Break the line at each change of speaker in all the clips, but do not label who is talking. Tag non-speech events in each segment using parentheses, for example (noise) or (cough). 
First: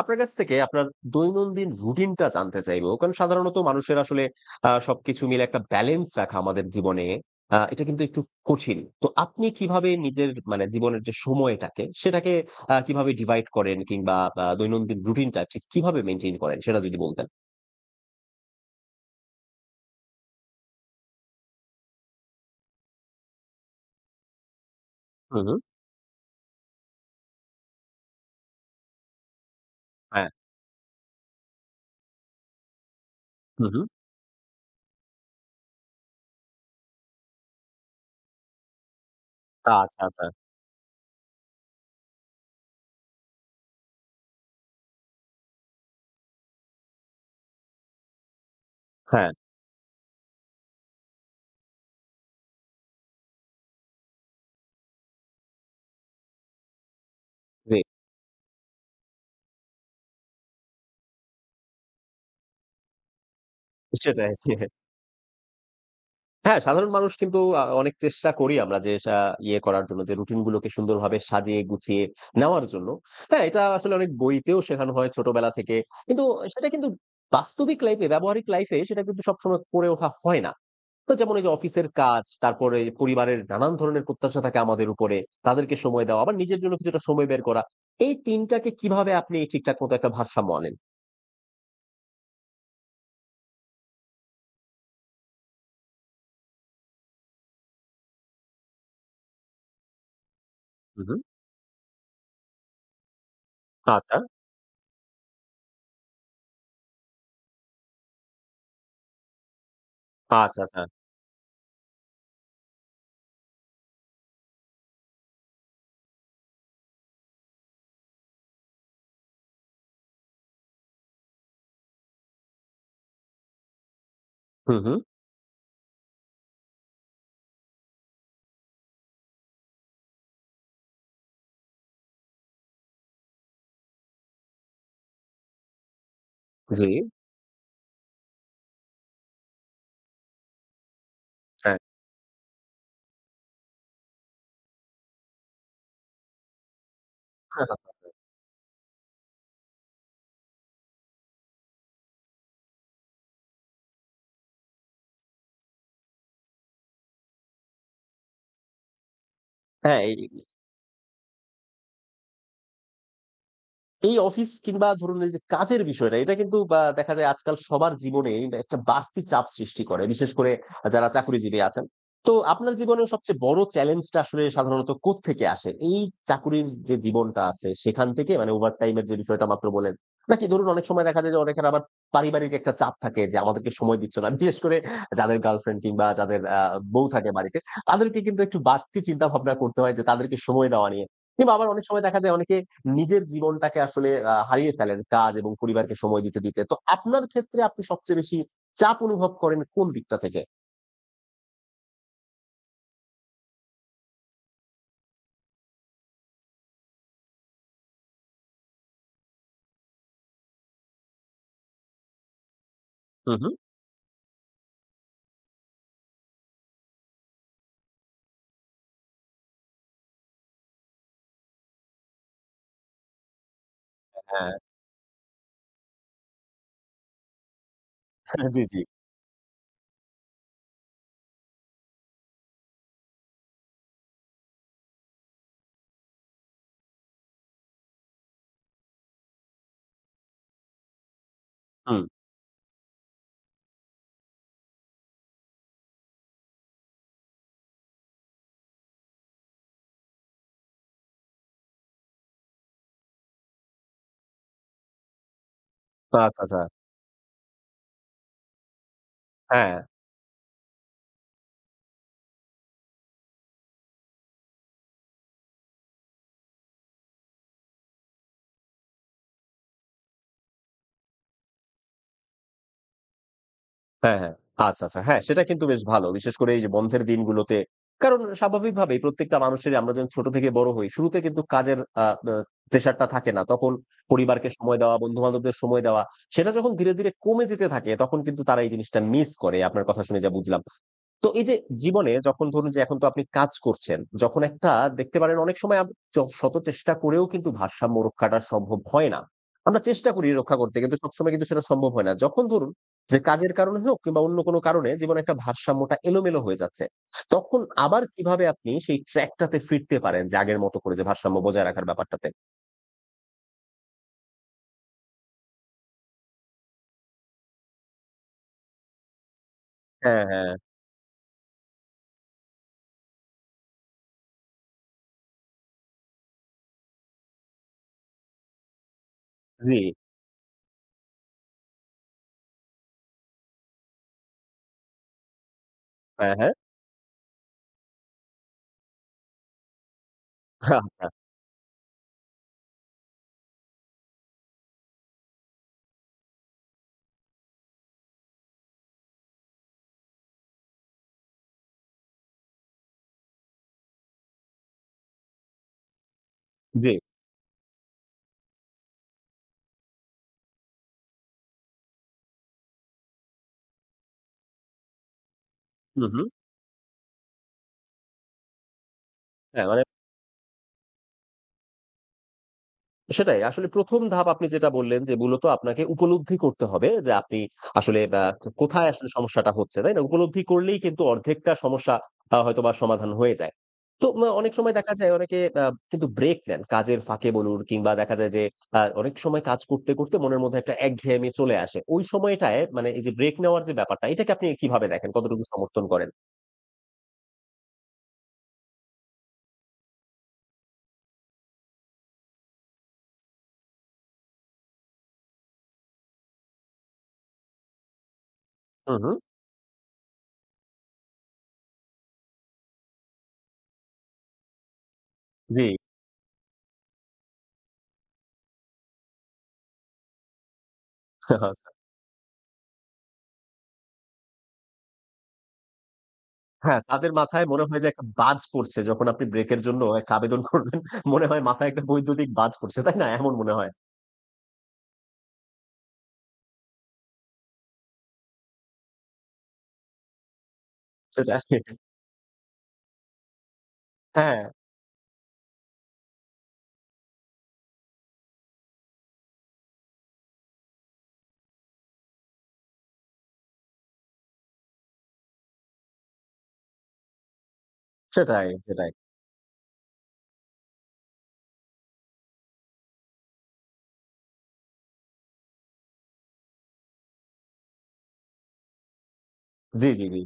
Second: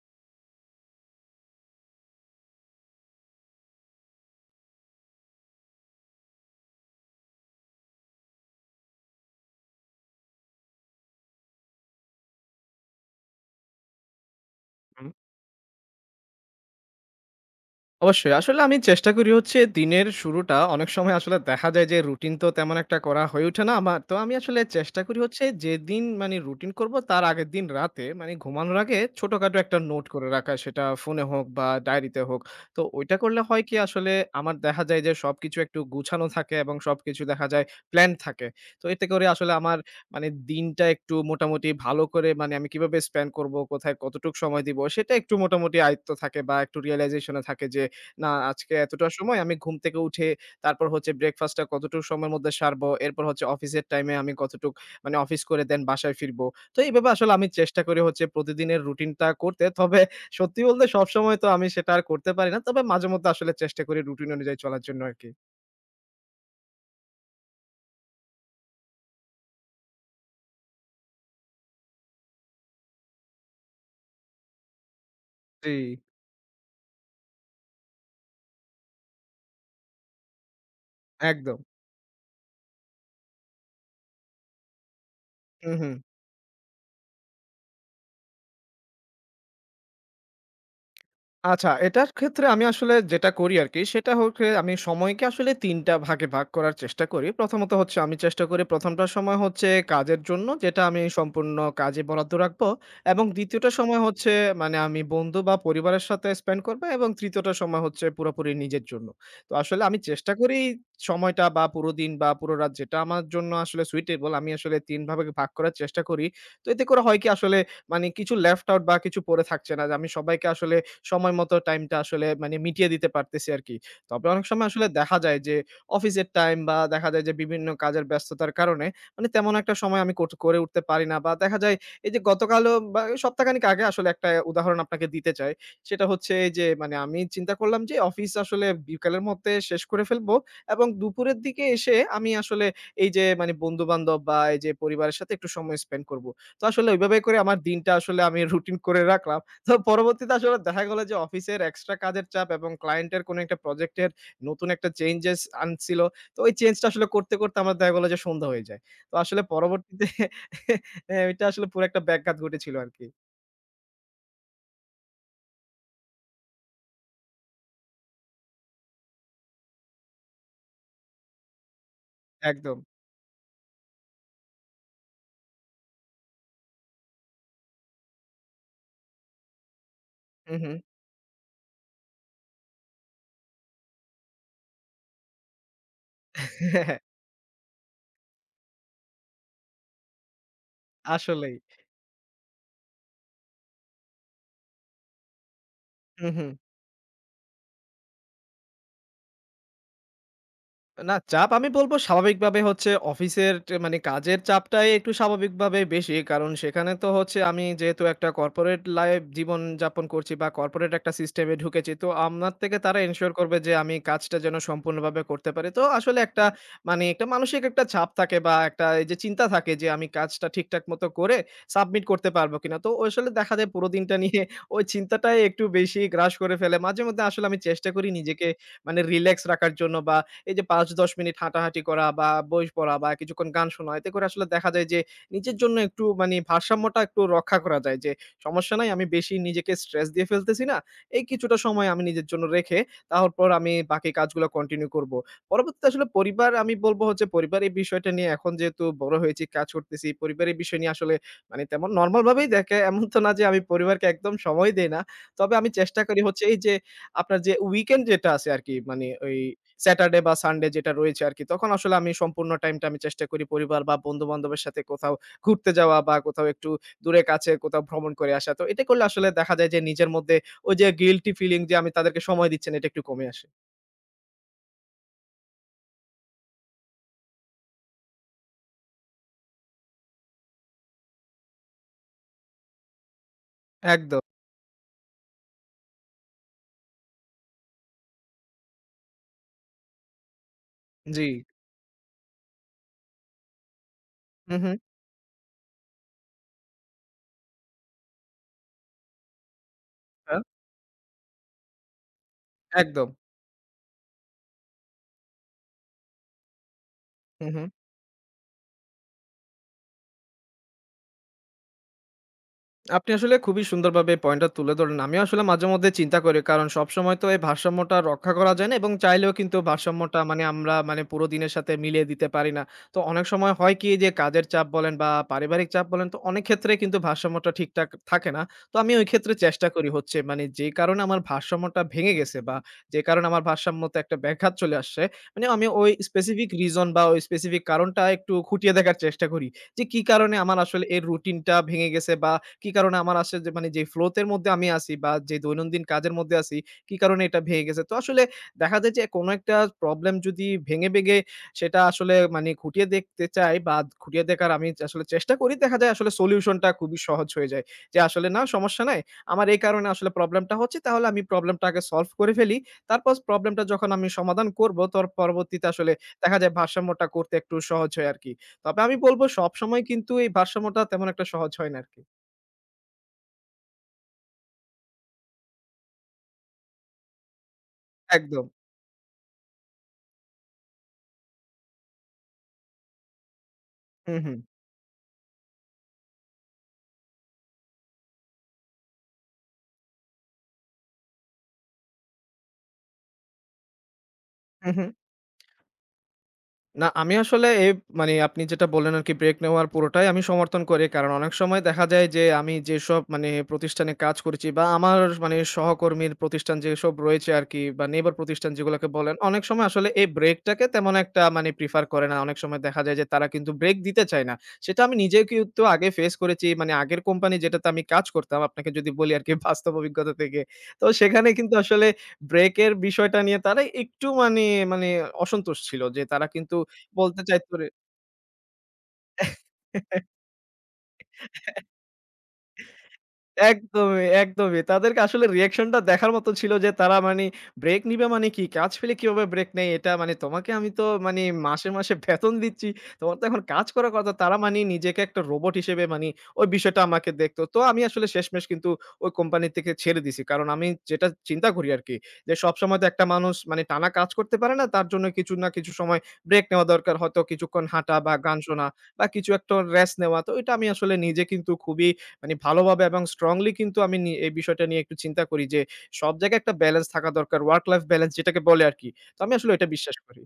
আপনার কাছ থেকে আপনার দৈনন্দিন রুটিনটা জানতে চাইবো। কারণ সাধারণত মানুষের আসলে সবকিছু মিলে একটা ব্যালেন্স রাখা আমাদের জীবনে এটা কিন্তু একটু কঠিন। তো আপনি কিভাবে নিজের মানে জীবনের যে সময়টাকে সেটাকে কিভাবে ডিভাইড করেন কিংবা দৈনন্দিন
হুম।
রুটিনটা ঠিক কিভাবে মেইনটেইন করেন সেটা যদি বলতেন?
অবশ্যই। আসলে আমি চেষ্টা করি হচ্ছে দিনের শুরুটা অনেক সময় আসলে দেখা যায় যে রুটিন তো তেমন একটা করা হয়ে ওঠে না আমার। তো আমি আসলে চেষ্টা করি
হু,
হচ্ছে
হু।
যেদিন মানে রুটিন করব তার আগের দিন রাতে মানে ঘুমানোর আগে ছোটখাটো একটা নোট করে
হ্যাঁ।
রাখা। সেটা ফোনে হোক বা ডায়েরিতে হোক। তো ওইটা করলে হয়
হু,
কি
হু।
আসলে আমার দেখা যায় যে সবকিছু একটু গুছানো থাকে এবং সবকিছু দেখা যায় প্ল্যান থাকে। তো এতে করে আসলে আমার
আচ্ছা, আচ্ছা।
মানে দিনটা একটু মোটামুটি ভালো করে মানে আমি কিভাবে স্পেন্ড করব, কোথায় কতটুক সময় দিব সেটা একটু মোটামুটি আয়ত্ত থাকে বা একটু রিয়ালাইজেশন এ থাকে যে না আজকে এতটা
হ্যাঁ,
সময় আমি ঘুম থেকে উঠে তারপর হচ্ছে ব্রেকফাস্টটা কতটুকু সময়ের মধ্যে সারবো। এরপর হচ্ছে অফিসের টাইমে আমি কতটুক মানে অফিস করে দেন বাসায় ফিরবো। তো এইভাবে আসলে আমি
জি।
চেষ্টা করি হচ্ছে প্রতিদিনের রুটিনটা করতে। তবে সত্যি বলতে সবসময় তো আমি সেটা আর করতে পারি না। তবে মাঝেমধ্যে আসলে চেষ্টা করি রুটিন
সেটাই।
অনুযায়ী চলার জন্য আরকি।
হ্যাঁ, সাধারণ মানুষ কিন্তু অনেক চেষ্টা করি আমরা যে ইয়ে করার জন্য যে রুটিন গুলোকে সুন্দরভাবে সাজিয়ে গুছিয়ে নেওয়ার জন্য। হ্যাঁ, এটা আসলে অনেক বইতেও শেখানো হয় ছোটবেলা
জি,
থেকে। কিন্তু সেটা কিন্তু বাস্তবিক লাইফে ব্যবহারিক লাইফে সেটা কিন্তু সবসময় করে ওঠা হয় না। তো যেমন এই যে
একদম।
অফিসের কাজ, তারপরে পরিবারের নানান ধরনের প্রত্যাশা থাকে আমাদের উপরে।
হু,
তাদেরকে
হু।
সময় দেওয়া, আবার নিজের জন্য কিছুটা সময় বের করা। এই ৩ টাকে কিভাবে আপনি ঠিকঠাক মতো একটা ভারসাম্য আনেন?
আচ্ছা, এটার ক্ষেত্রে আমি আসলে যেটা করি আরকি, সেটা হচ্ছে আমি সময়কে আসলে ৩ টা ভাগে ভাগ করার চেষ্টা করি। প্রথমত হচ্ছে আমি চেষ্টা করি ১ম টা সময় হচ্ছে কাজের জন্য, যেটা আমি
হু, হু।
সম্পূর্ণ কাজে বরাদ্দ রাখবো এবং ২য় টা সময়
আচ্ছা,
হচ্ছে মানে আমি বন্ধু বা পরিবারের সাথে স্পেন্ড করবো এবং ৩য় টা সময় হচ্ছে পুরোপুরি নিজের জন্য। তো আসলে আমি চেষ্টা করি
আচ্ছা, আচ্ছা।
সময়টা বা পুরো দিন বা পুরো রাত যেটা আমার জন্য আসলে সুইটেবল, আমি আসলে ৩ ভাবে ভাগ করার চেষ্টা করি। তো এতে করে হয় কি আসলে মানে কিছু লেফট আউট বা কিছু পড়ে থাকছে না। যে আমি সবাইকে আসলে সময় মতো টাইমটা আসলে মানে মিটিয়ে দিতে পারতেছি আরকি। তবে অনেক সময়
হু,
আসলে
হু।
দেখা যায় যে অফিসের টাইম বা দেখা যায় যে বিভিন্ন কাজের ব্যস্ততার কারণে মানে তেমন একটা সময় আমি কোট করে উঠতে পারি না বা দেখা যায় এই যে গতকালও বা সপ্তাহখানেক আগে আসলে একটা উদাহরণ আপনাকে দিতে চাই। সেটা হচ্ছে এই যে
জি।
মানে আমি চিন্তা করলাম যে অফিস আসলে বিকালের মধ্যে শেষ করে ফেলবো এবং দুপুরের দিকে
হ্যাঁ।
এসে আমি আসলে এই যে মানে বন্ধু-বান্ধব বা এই যে পরিবারের সাথে একটু সময় স্পেন্ড করব। তো আসলে ওইভাবে করে আমার দিনটা আসলে আমি রুটিন করে রাখলাম। তো পরবর্তীতে আসলে দেখা গেল যে অফিসের এক্সট্রা কাজের চাপ এবং ক্লায়েন্টের কোনো একটা প্রজেক্টের নতুন একটা চেঞ্জেস আনছিল। তো ওই চেঞ্জটা আসলে করতে, করতে আমার দেখা গেল যে সন্ধ্যা হয়ে যায়। তো আসলে পরবর্তীতে
হ্যাঁ, এই
(laughs) এটা আসলে পুরো একটা ব্যাঘাত ঘটেছিল আরকি।
এই অফিস কিংবা ধরুন এই যে কাজের বিষয়টা এটা কিন্তু বা দেখা যায় আজকাল সবার জীবনে একটা বাড়তি চাপ সৃষ্টি করে। বিশেষ করে যারা চাকুরিজীবী আছেন। তো আপনার
একদম।
জীবনের সবচেয়ে বড় চ্যালেঞ্জটা আসলে সাধারণত কোত্থেকে আসে? এই চাকুরির যে জীবনটা আছে সেখান থেকে মানে ওভারটাইম এর যে বিষয়টা মাত্র বললেন। নাকি
হু,
ধরুন
হু।
অনেক সময় দেখা যায় যে অনেকের আবার পারিবারিক একটা চাপ থাকে যে আমাদেরকে সময় দিচ্ছ না। বিশেষ করে যাদের গার্লফ্রেন্ড কিংবা যাদের বউ
(laughs)
থাকে বাড়িতে তাদেরকে কিন্তু একটু বাড়তি চিন্তাভাবনা করতে হয় যে তাদেরকে সময় দেওয়া নিয়ে। কিংবা
আসলেই।
আবার অনেক সময় দেখা যায় অনেকে নিজের জীবনটাকে আসলে হারিয়ে ফেলেন কাজ এবং পরিবারকে সময়
হু,
দিতে,
হু।
দিতে। তো আপনার ক্ষেত্রে আপনি সবচেয়ে বেশি চাপ অনুভব করেন কোন দিকটা থেকে?
না চাপ আমি বলব স্বাভাবিকভাবে হচ্ছে অফিসের মানে কাজের চাপটাই একটু স্বাভাবিকভাবে বেশি। কারণ সেখানে তো হচ্ছে আমি যেহেতু একটা কর্পোরেট লাইফ জীবনযাপন করছি বা কর্পোরেট একটা সিস্টেমে ঢুকেছি। তো আমার থেকে তারা এনশিওর
হুম, হুম।
করবে যে আমি কাজটা যেন সম্পূর্ণভাবে করতে পারি। তো আসলে একটা মানে একটা মানসিক একটা চাপ থাকে বা একটা এই যে চিন্তা থাকে যে আমি কাজটা ঠিকঠাক মতো করে সাবমিট করতে পারবো কিনা। তো ওই আসলে দেখা যায় পুরো দিনটা নিয়ে
হ্যাঁ,
(laughs) ওই চিন্তাটাই একটু বেশি গ্রাস করে ফেলে। মাঝে মধ্যে আসলে আমি চেষ্টা করি নিজেকে
(laughs) জি, জি।
মানে রিল্যাক্স রাখার জন্য বা এই যে ৫-১০ মিনিট হাঁটাহাঁটি করা বা বই পড়া বা কিছুক্ষণ গান শোনা, এতে করে আসলে দেখা যায় যে নিজের জন্য একটু মানে ভারসাম্যটা একটু রক্ষা করা যায় যে, সমস্যা নাই আমি বেশি নিজেকে স্ট্রেস দিয়ে ফেলতেছি না। এই কিছুটা সময় আমি
হুম।
নিজের জন্য রেখে তারপর আমি বাকি কাজগুলো কন্টিনিউ করব। পরবর্তীতে আসলে পরিবার আমি বলব হচ্ছে পরিবার এই বিষয়টা নিয়ে এখন যেহেতু বড় হয়েছি, কাজ করতেছি, পরিবারের বিষয় নিয়ে আসলে মানে তেমন নরমাল ভাবেই দেখে এমন তো না যে আমি পরিবারকে একদম সময় দেই না। তবে আমি চেষ্টা
তো
করি
আচ্ছা,
হচ্ছে এই
আচ্ছা।
যে আপনার যে উইকেন্ড যেটা আছে আরকি মানে ওই
হ্যাঁ,
স্যাটারডে বা সানডে যেটা রয়েছে আরকি। তখন আসলে আমি সম্পূর্ণ টাইমটা আমি চেষ্টা করি পরিবার বা বন্ধু-বান্ধবের সাথে কোথাও ঘুরতে যাওয়া বা কোথাও একটু দূরে কাছে কোথাও ভ্রমণ করে আসা। তো এটা করলে আসলে দেখা যায় যে নিজের মধ্যে ওই যে গিল্টি ফিলিং যে আমি তাদেরকে সময় দিচ্ছি না, এটা একটু কমে আসে।
হ্যাঁ, হ্যাঁ। আচ্ছা, আচ্ছা। হ্যাঁ, সেটা কিন্তু বেশ ভালো। বিশেষ করে এই যে বন্ধের দিনগুলোতে। কারণ স্বাভাবিকভাবেই প্রত্যেকটা মানুষেরই আমরা যখন ছোট থেকে বড় হই, শুরুতে কিন্তু কাজের আ আ প্রেশারটা থাকে না। তখন
একদম।
পরিবারকে সময় দেওয়া, বন্ধু-বান্ধবদের সময় দেওয়া, সেটা যখন ধীরে, ধীরে কমে যেতে থাকে, তখন কিন্তু তারা এই জিনিসটা মিস করে। আপনার কথা শুনে যা বুঝলাম।
জি।
তো এই যে জীবনে যখন ধরুন যে এখন তো আপনি কাজ করছেন, যখন
হু, হু।
একটা দেখতে পারেন অনেক সময় আপ চ শত চেষ্টা করেও কিন্তু ভারসাম্য রক্ষাটা সম্ভব হয় না। আমরা চেষ্টা করি
হ্যাঁ,
রক্ষা করতে কিন্তু সবসময় কিন্তু সেটা সম্ভব হয় না। যখন ধরুন
একদম।
যে কাজের কারণে হোক কিংবা অন্য কোনো কারণে জীবনে একটা ভারসাম্যটা এলোমেলো হয়ে যাচ্ছে।
হু, হু।
তখন আবার কিভাবে আপনি সেই ট্র্যাক টাতে ফিরতে পারেন যে আগের মতো করে যে ভারসাম্য বজায় রাখার ব্যাপারটাতে?
আপনি আসলে খুবই সুন্দরভাবে এই পয়েন্টটা তুলে ধরেন। আমিও আসলে মাঝেমধ্যে চিন্তা করি। কারণ সবসময় তো এই ভারসাম্যটা রক্ষা করা যায় না এবং চাইলেও কিন্তু ভারসাম্যটা
হ্যাঁ,
মানে
হ্যাঁ।
আমরা মানে পুরো দিনের সাথে মিলিয়ে দিতে পারি না। তো অনেক সময় হয় কি যে কাজের চাপ বলেন বা পারিবারিক চাপ বলেন তো অনেক ক্ষেত্রে কিন্তু ভারসাম্যটা ঠিকঠাক থাকে না। তো আমি ওই ক্ষেত্রে চেষ্টা
জি।
করি হচ্ছে মানে যে কারণে আমার ভারসাম্যটা ভেঙে গেছে বা যে কারণে আমার ভারসাম্যতে একটা ব্যাঘাত চলে আসছে। মানে আমি ওই
হ্যাঁ,
স্পেসিফিক
হ্যাঁ।
রিজন বা ওই স্পেসিফিক কারণটা একটু খুঁটিয়ে দেখার চেষ্টা করি। যে কি কারণে আমার আসলে এই
আচ্ছা।
রুটিনটা ভেঙে গেছে বা কি কারণে আমার আসে যে মানে যেই ফ্লো এর মধ্যে আমি আছি বা যে দৈনন্দিন কাজের মধ্যে আছি, কি কারণে এটা ভেঙে গেছে। তো আসলে দেখা যায় যে কোনো একটা প্রবলেম যদি ভেঙে, ভেঙে সেটা আসলে মানে খুঁটিয়ে দেখতে চাই বা খুঁটিয়ে দেখার আমি আসলে চেষ্টা করি। দেখা যায় আসলে সলিউশনটা
জি।
খুবই সহজ হয়ে যায়। যে আসলে না সমস্যা নাই। আমার এই কারণে আসলে প্রবলেমটা হচ্ছে তাহলে আমি প্রবলেমটাকে সলভ করে ফেলি। তারপর প্রবলেমটা যখন আমি সমাধান করব তোর পরবর্তীতে আসলে
হু, হু।
দেখা যায় ভারসাম্যটা করতে একটু সহজ হয় আরকি। তবে আমি বলব
হ্যাঁ
সবসময়
মানে
কিন্তু এই ভারসাম্যটা তেমন একটা সহজ হয় না আরকি।
সেটাই। আসলে ১ম ধাপ আপনি যেটা বললেন যে মূলত আপনাকে উপলব্ধি করতে হবে যে আপনি আসলে
একদম।
কোথায় আসলে সমস্যাটা হচ্ছে, তাই না? উপলব্ধি করলেই কিন্তু অর্ধেকটা সমস্যা হয়তোবা সমাধান হয়ে যায়। তো
হু, হু।
অনেক সময় দেখা যায় অনেকে কিন্তু ব্রেক নেন। কাজের ফাঁকে বলুন কিংবা দেখা যায় যে অনেক সময় কাজ করতে, করতে মনের মধ্যে একটা একঘেয়েমি চলে আসে। ওই সময়টায় মানে এই যে ব্রেক নেওয়ার যে ব্যাপারটা, এটাকে আপনি
হু, হু।
কিভাবে দেখেন? কতটুকু সমর্থন করেন?
না, আমি আসলে মানে আপনি যেটা বললেন আরকি ব্রেক নেওয়ার পুরোটাই আমি সমর্থন করি। কারণ অনেক সময় দেখা যায় যে আমি যেসব মানে প্রতিষ্ঠানে কাজ করেছি বা আমার মানে সহকর্মীর প্রতিষ্ঠান যেসব রয়েছে আরকি বা নেইবার প্রতিষ্ঠান যেগুলোকে
হু, হু।
বলেন, অনেক সময় আসলে এই ব্রেকটাকে তেমন একটা মানে প্রিফার করে না। অনেক সময় দেখা যায় যে তারা কিন্তু ব্রেক দিতে চায় না। সেটা আমি নিজেও কিন্তু
জি।
আগে ফেস করেছি। মানে আগের কোম্পানি যেটাতে আমি কাজ করতাম, আপনাকে যদি বলি আরকি (laughs) বাস্তব অভিজ্ঞতা থেকে। তো সেখানে কিন্তু
(laughs)
আসলে ব্রেকের বিষয়টা নিয়ে তারা একটু মানে, মানে অসন্তুষ্ট ছিল যে তারা কিন্তু
হ্যাঁ, তাদের
বলতে
মাথায়
চাইতো
মনে
রে।
হয় যে একটা বাজ পড়ছে। যখন আপনি ব্রেকের জন্য
(laughs)
একটা আবেদন করবেন, মনে হয় মাথায় একটা বৈদ্যুতিক বাজ পড়ছে। তাই না? এমন মনে হয়।
একদমই, একদমই। তাদেরকে আসলে রিঅ্যাকশনটা দেখার মতো ছিল যে তারা মানে ব্রেক নিবে মানে কি? কাজ ফেলে কিভাবে ব্রেক নেয় এটা মানে তোমাকে আমি তো মানে
সেটাই।
মাসে, মাসে বেতন দিচ্ছি। তোমার তো এখন কাজ করার কথা। তারা
হ্যাঁ,
মানে নিজেকে একটা রোবট হিসেবে মানি ওই বিষয়টা আমাকে দেখতো। তো আমি আসলে শেষমেশ কিন্তু ওই কোম্পানি থেকে ছেড়ে দিছি। কারণ আমি যেটা চিন্তা করি আরকি যে সবসময় তো একটা মানুষ মানে টানা কাজ করতে পারে না। তার জন্য কিছু না কিছু সময় ব্রেক নেওয়া দরকার। হয়তো কিছুক্ষণ হাঁটা বা গান
সেটাই,
শোনা
সেটাই।
বা কিছু একটা রেস্ট নেওয়া। তো এটা আমি আসলে নিজে কিন্তু খুবই মানে ভালোভাবে এবং স্ট্রংলি কিন্তু আমি এই বিষয়টা নিয়ে একটু চিন্তা করি যে, সব জায়গায় একটা ব্যালেন্স থাকা দরকার। ওয়ার্ক লাইফ ব্যালেন্স যেটাকে বলে আরকি। তো আমি আসলে এটা
জি,
বিশ্বাস
জি, জি।
করি।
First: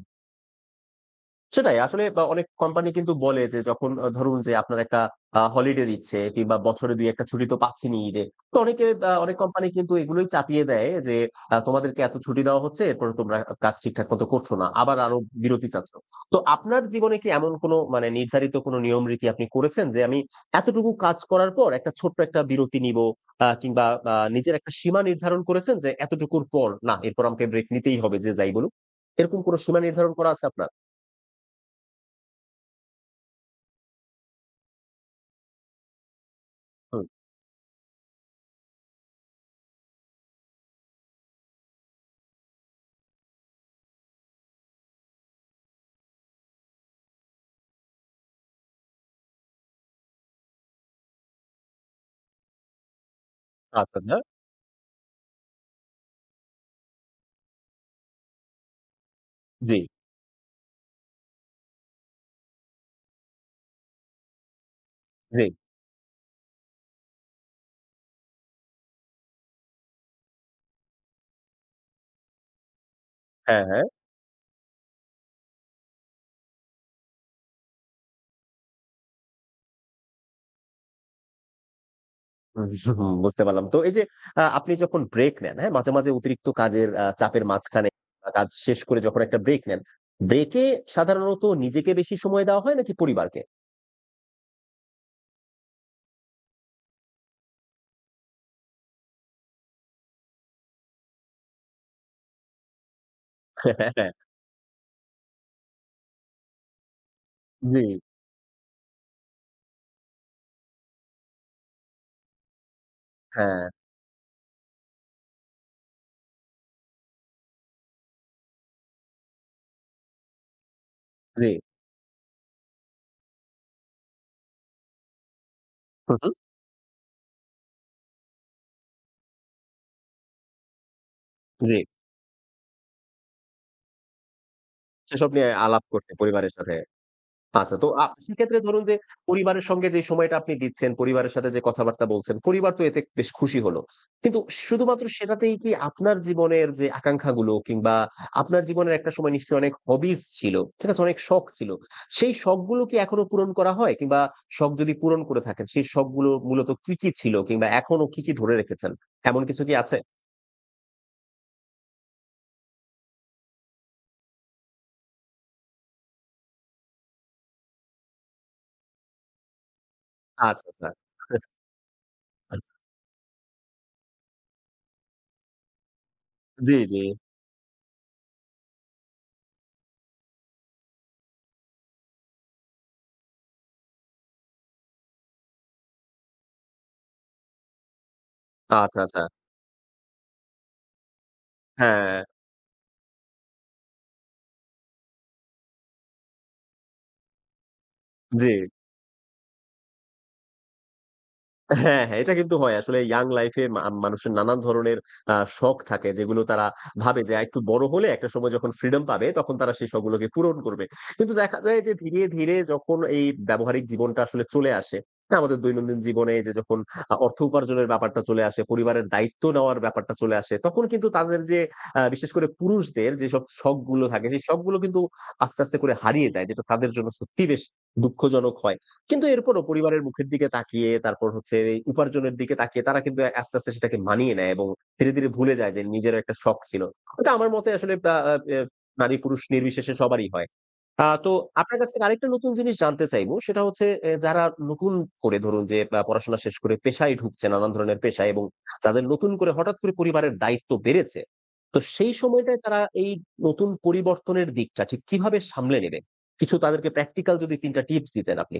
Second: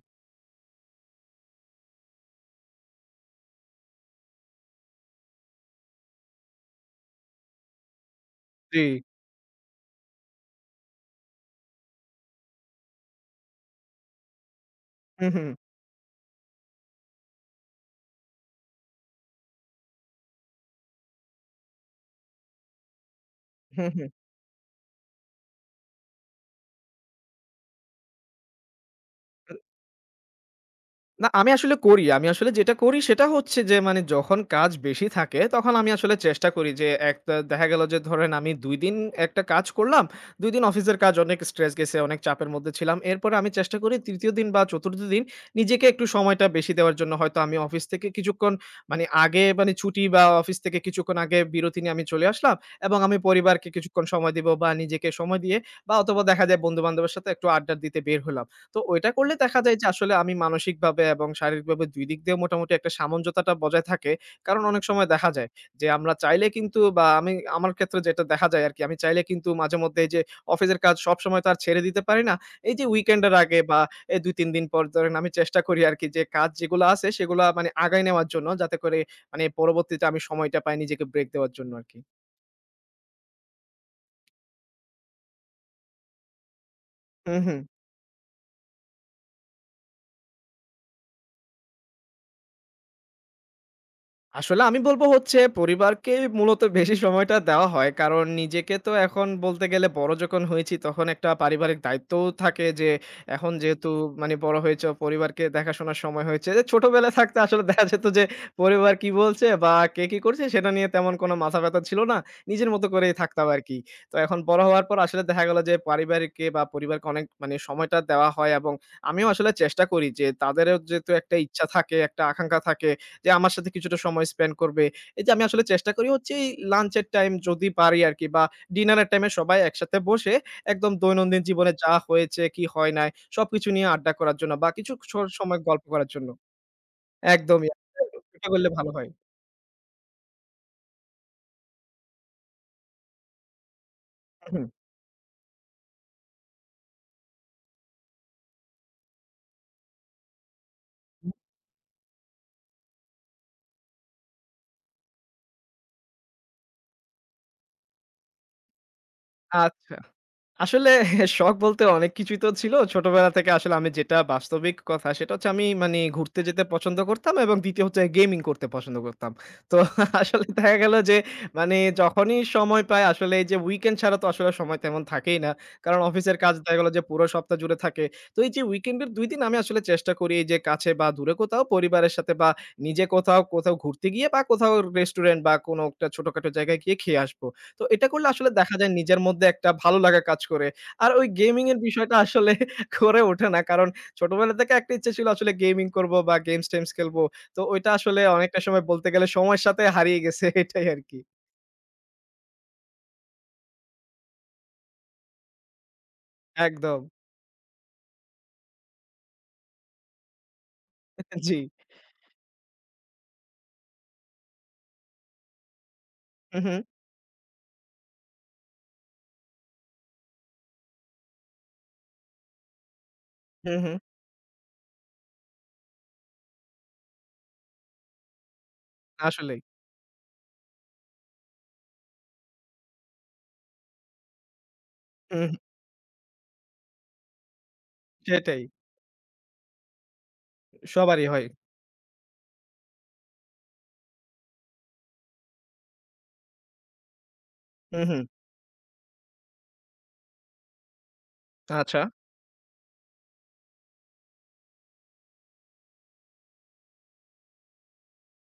সেটাই। আসলে বা অনেক কোম্পানি কিন্তু বলে যে যখন ধরুন যে আপনার একটা হলিডে দিচ্ছে কিংবা বছরে ২ ১ টা ছুটি তো পাচ্ছেনই ঈদে। তো
জি।
অনেকে অনেক কোম্পানি কিন্তু এগুলোই চাপিয়ে দেয় যে তোমাদেরকে এত ছুটি দেওয়া হচ্ছে, এরপরে তোমরা কাজ ঠিকঠাক মতো করছো না। আবার আরো
হু, হু।
বিরতি চাচ্ছ। তো আপনার জীবনে কি এমন কোনো মানে নির্ধারিত কোনো নিয়ম রীতি আপনি করেছেন যে আমি এতটুকু কাজ করার পর একটা ছোট্ট একটা বিরতি নিবো
হু,
কিংবা
হু।
নিজের একটা সীমা নির্ধারণ করেছেন যে এতটুকুর পর না এরপর আমাকে ব্রেক নিতেই হবে যে যাই বলুক? এরকম কোনো সীমা নির্ধারণ করা আছে আপনার?
না, আমি আসলে করি। আমি আসলে যেটা করি সেটা হচ্ছে যে মানে যখন কাজ বেশি থাকে তখন আমি আসলে চেষ্টা করি যে একটা দেখা গেল যে ধরেন আমি ২ দিন একটা কাজ করলাম। ২ দিন অফিসের কাজ অনেক স্ট্রেস গেছে, অনেক চাপের মধ্যে ছিলাম। এরপরে আমি চেষ্টা করি ৩য় দিন বা ৪র্থ দিন নিজেকে একটু সময়টা বেশি দেওয়ার জন্য হয়তো আমি অফিস থেকে কিছুক্ষণ মানে আগে মানে ছুটি বা অফিস থেকে কিছুক্ষণ আগে বিরতি নিয়ে আমি চলে আসলাম এবং আমি পরিবারকে
আচ্ছা,
কিছুক্ষণ
আচ্ছা।
সময় দিব বা নিজেকে সময় দিয়ে বা অথবা দেখা যায় বন্ধু-বান্ধবের সাথে একটু আড্ডা দিতে বের হলাম। তো ওইটা করলে দেখা যায়
জি,
যে আসলে আমি মানসিকভাবে এবং শারীরিকভাবে ২ দিক দিয়ে মোটামুটি একটা সামঞ্জস্যতা বজায় থাকে। কারণ অনেক সময় দেখা
জি।
যায় যে আমরা চাইলে কিন্তু বা আমি আমার ক্ষেত্রে যেটা দেখা যায় আরকি, আমি চাইলে কিন্তু মাঝেমধ্যে এই যে অফিসের কাজ সবসময় তো আর ছেড়ে দিতে পারি না। এই যে উইকেন্ডের আগে
হ্যাঁ,
বা
হ্যাঁ।
এই ২-৩ দিন পর ধরেন আমি চেষ্টা করি আরকি যে কাজ যেগুলো আছে সেগুলা মানে আগায় নেওয়ার জন্য যাতে করে মানে পরবর্তীতে আমি সময়টা পাই নিজেকে ব্রেক দেওয়ার জন্য আরকি।
হুম, বুঝতে পারলাম। তো এই যে আপনি যখন ব্রেক নেন, হ্যাঁ? মাঝে, মাঝে অতিরিক্ত কাজের
হু,
চাপের
হু।
মাঝখানে কাজ শেষ করে যখন একটা ব্রেক নেন, ব্রেকে সাধারণত নিজেকে বেশি সময় দেওয়া হয় নাকি পরিবারকে?
আসলে আমি বলবো হচ্ছে পরিবারকে মূলত বেশি সময়টা দেওয়া হয়। কারণ নিজেকে তো এখন বলতে গেলে বড় যখন হয়েছি তখন একটা পারিবারিক দায়িত্বও থাকে যে এখন যেহেতু
(laughs)
মানে বড় হয়েছো পরিবারকে দেখাশোনার সময় হয়েছে। যে ছোটবেলায় থাকতে আসলে (laughs)
জি,
দেখা যেত যে পরিবার কি বলছে বা কে কি করছে সেটা নিয়ে তেমন কোনো মাথা ব্যাথা ছিল না। নিজের মতো করেই থাকতাম
হ্যাঁ,
আরকি। তো এখন বড় হওয়ার পর আসলে দেখা গেল যে পারিবারিককে বা পরিবারকে অনেক মানে সময়টা দেওয়া হয় এবং আমিও আসলে চেষ্টা করি যে তাদেরও যেহেতু একটা
জি।
ইচ্ছা থাকে, একটা আকাঙ্খা থাকে যে আমার সাথে কিছুটা সময় স্পেন্ড করবে। এই যে আমি আসলে চেষ্টা করি
হু, হু,
হচ্ছে এই লাঞ্চের টাইম যদি পারি আরকি বা ডিনারের টাইমে সবাই একসাথে বসে একদম দৈনন্দিন জীবনে
জি।
যা হয়েছে, কি হয় নাই সবকিছু নিয়ে আড্ডা করার জন্য বা কিছু
সেসব নিয়ে
সময় গল্প
আলাপ
করার
করতে
জন্য।
পরিবারের সাথে।
একদমই।
আচ্ছা তো
এটা
সেক্ষেত্রে
করলে
ধরুন
ভালো
যে
হয়।
পরিবারের সঙ্গে যে সময়টা আপনি দিচ্ছেন, পরিবারের সাথে যে কথাবার্তা বলছেন, পরিবার তো এতে বেশ খুশি হলো। কিন্তু
হুম,
শুধুমাত্র সেটাতেই কি আপনার জীবনের যে আকাঙ্খাগুলো কিংবা আপনার জীবনের একটা সময় নিশ্চয়ই অনেক হবিস ছিল, ঠিক আছে? অনেক
হুম।
শখ ছিল। সেই শখগুলো কি এখনো পূরণ করা হয়? কিংবা শখ যদি পূরণ করে থাকেন, সেই শখগুলো মূলত কি, কি ছিল কিংবা এখনো কি, কি ধরে রেখেছেন? এমন কিছু কি
আচ্ছা।
আছে?
আসলে (laughs) শখ বলতে অনেক কিছুই তো ছিল। ছোটবেলা থেকে আসলে আমি যেটা বাস্তবিক কথা সেটা হচ্ছে আমি মানে ঘুরতে যেতে পছন্দ করতাম এবং ২য় হচ্ছে গেমিং করতে পছন্দ করতাম। তো (laughs) আসলে
আচ্ছা,
দেখা
আচ্ছা।
গেল যে মানে যখনই সময় পাই আসলে এই যে উইকেন্ড ছাড়া তো আসলে সময় তেমন থাকেই না। কারণ অফিসের কাজ দেখা
জি,
গেল
জি।
যে পুরো সপ্তাহ জুড়ে থাকে। তো এই যে উইকেন্ডের ২ দিন আমি আসলে চেষ্টা করি এই যে কাছে বা দূরে কোথাও পরিবারের সাথে বা নিজে কোথাও, কোথাও ঘুরতে গিয়ে বা কোথাও রেস্টুরেন্ট বা কোনো একটা ছোটখাটো জায়গায় গিয়ে খেয়ে আসবো। তো এটা করলে আসলে দেখা যায়
আচ্ছা,
নিজের
আচ্ছা।
মধ্যে একটা ভালো লাগা কাজ করে। আর ওই গেমিং এর বিষয়টা
হ্যাঁ,
আসলে (laughs) করে ওঠে না। কারণ ছোটবেলা থেকে একটা ইচ্ছা ছিল আসলে গেমিং করবো বা গেমস-টেমস খেলবো। তো ওইটা আসলে
জি।
অনেকটা সময় বলতে গেলে সময়ের সাথে হারিয়ে গেছে (laughs) এটাই আরকি।
হ্যাঁ, হ্যাঁ, এটা কিন্তু হয়। আসলে ইয়াং লাইফে মানুষের নানান ধরনের শখ থাকে যেগুলো তারা
একদম।
ভাবে যে একটু বড় হলে একটা সময় যখন ফ্রিডম পাবে তখন তারা সেই শখগুলোকে পূরণ করবে। কিন্তু
(laughs) জি।
দেখা যায় যে ধীরে, ধীরে যখন এই ব্যবহারিক জীবনটা আসলে চলে আসে, হ্যাঁ, আমাদের দৈনন্দিন জীবনে যে
হু, হু,
যখন অর্থ উপার্জনের ব্যাপারটা চলে আসে, পরিবারের দায়িত্ব নেওয়ার ব্যাপারটা চলে আসে, তখন কিন্তু তাদের যে বিশেষ করে পুরুষদের যেসব
হু, হু।
শখগুলো থাকে সেই শখগুলো কিন্তু আস্তে, আস্তে করে হারিয়ে যায় যেটা তাদের জন্য সত্যিই বেশ দুঃখজনক হয়। কিন্তু
আসলেই।
এরপরও পরিবারের মুখের দিকে তাকিয়ে তারপর হচ্ছে এই উপার্জনের দিকে তাকিয়ে তারা কিন্তু আস্তে, আস্তে সেটাকে মানিয়ে নেয় এবং ধীরে, ধীরে
হুম, হুম,
ভুলে যায় যে নিজেরও একটা শখ ছিল। এটা আমার মতে আসলে আ আ এ
সেটাই।
নারী-পুরুষ নির্বিশেষে সবারই হয়।
সবারই
তো
হয়।
আপনার কাছ থেকে আরেকটা নতুন জিনিস জানতে চাইবো সেটা হচ্ছে এ যারা নতুন করে ধরুন যে পড়াশোনা শেষ করে পেশায় ঢুকছে নানান ধরনের
হু, হু।
পেশায় এবং যাদের নতুন করে হঠাৎ করে পরিবারের দায়িত্ব বেড়েছে। তো
আচ্ছা।
সেই সময়টায় তারা এই নতুন পরিবর্তনের দিকটা ঠিক কিভাবে সামলে নেবে? কিছু তাদেরকে প্র্যাকটিক্যাল যদি ৩ টা টিপস দিতেন আপনি।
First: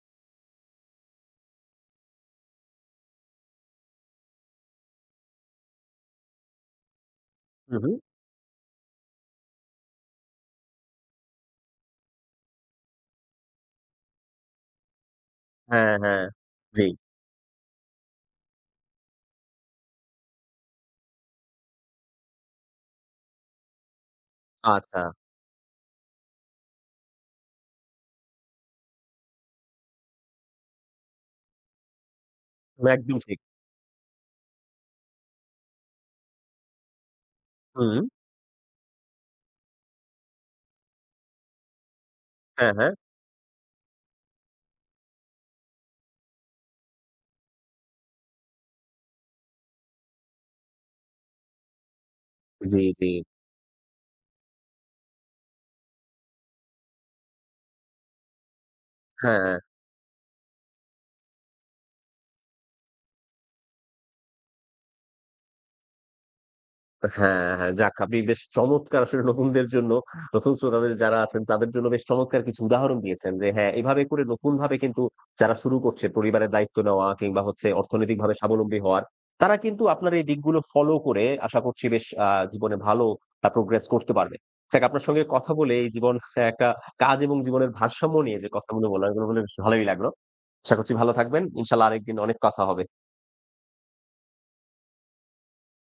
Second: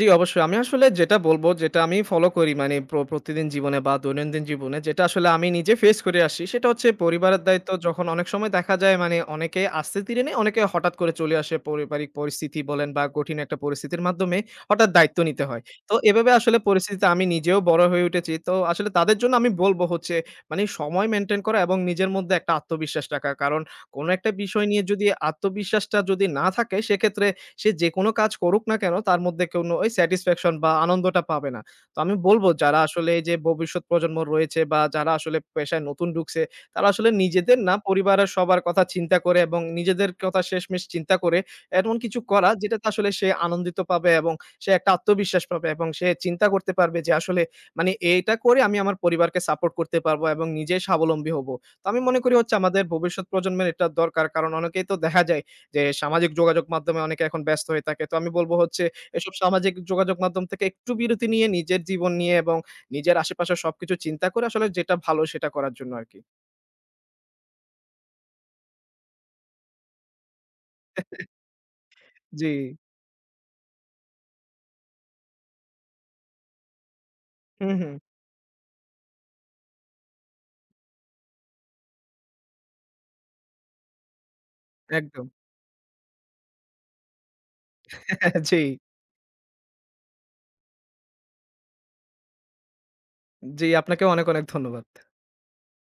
জি, অবশ্যই। আমি আসলে যেটা বলবো, যেটা আমি ফলো করি মানে প্রতিদিন জীবনে বা দৈনন্দিন জীবনে যেটা আসলে আমি নিজে ফেস করে আসি, সেটা হচ্ছে পরিবারের দায়িত্ব
হু, হু।
যখন অনেক সময় দেখা যায় মানে অনেকে আস্তে ধীরে নেয়, অনেকে হঠাৎ করে চলে আসে পারিবারিক পরিস্থিতি বলেন বা কঠিন একটা পরিস্থিতির মাধ্যমে হঠাৎ দায়িত্ব নিতে হয়।
হ্যাঁ,
তো
হ্যাঁ।
এভাবে আসলে
জি।
পরিস্থিতিতে আমি নিজেও বড় হয়ে উঠেছি। তো আসলে তাদের জন্য আমি বলব হচ্ছে মানে সময় মেইনটেইন করা এবং নিজের মধ্যে একটা আত্মবিশ্বাস রাখা। কারণ কোনো একটা বিষয় নিয়ে
আচ্ছা।
যদি আত্মবিশ্বাসটা যদি না থাকে সেক্ষেত্রে সে যেকোনো কাজ করুক না কেন তার মধ্যে কোনো ওই স্যাটিসফ্যাকশন বা আনন্দটা পাবে না। তো আমি বলব যারা আসলে
একদম
এই যে
ঠিক।
ভবিষ্যৎ প্রজন্ম রয়েছে বা যারা আসলে পেশায় নতুন ঢুকছে, তারা আসলে নিজেদের না
হুম।
পরিবারের সবার কথা চিন্তা করে এবং নিজেদের কথা শেষমেষ চিন্তা করে এমন কিছু করা
হ্যাঁ,
যেটাতে
হ্যাঁ।
আসলে সে আনন্দিত পাবে এবং সে একটা আত্মবিশ্বাস পাবে এবং সে চিন্তা করতে পারবে যে আসলে মানে এটা করে আমি আমার পরিবারকে সাপোর্ট করতে পারবো এবং নিজে স্বাবলম্বী হব। তো আমি মনে করি হচ্ছে
জি,
আমাদের
জি।
ভবিষ্যৎ প্রজন্মের এটা দরকার। কারণ অনেকেই তো দেখা যায় যে সামাজিক যোগাযোগ মাধ্যমে অনেকে এখন ব্যস্ত হয়ে থাকে। তো আমি বলব হচ্ছে এসব
হ্যাঁ।
সামাজিক যোগাযোগ মাধ্যম থেকে একটু বিরতি নিয়ে নিজের জীবন নিয়ে এবং নিজের আশেপাশের সবকিছু চিন্তা করে আসলে যেটা ভালো সেটা করার জন্য আরকি।
হ্যাঁ, হ্যাঁ। যাক আপনি বেশ চমৎকার আসলে নতুনদের জন্য, নতুন শ্রোতাদের যারা আছেন তাদের জন্য বেশ চমৎকার
জি।
কিছু উদাহরণ দিয়েছেন যে হ্যাঁ, এভাবে করে নতুনভাবে কিন্তু যারা শুরু করছে পরিবারের দায়িত্ব নেওয়া কিংবা হচ্ছে
হুম, হুম।
অর্থনৈতিকভাবে স্বাবলম্বী হওয়ার, তারা কিন্তু আপনার এই দিকগুলো ফলো করে আশা করছি বেশ জীবনে ভালো প্রোগ্রেস করতে পারবে। যাক আপনার সঙ্গে
একদম।
কথা বলে এই জীবন হ্যাঁ, একটা কাজ এবং জীবনের ভারসাম্য নিয়ে
(laughs)
যে
জি,
কথাগুলো বললাম এগুলো বলে বেশ ভালোই লাগলো। আশা করছি ভালো থাকবেন। ইনশাআল্লাহ আরেকদিন অনেক কথা হবে।
জি আপনাকেও অনেক, অনেক ধন্যবাদ।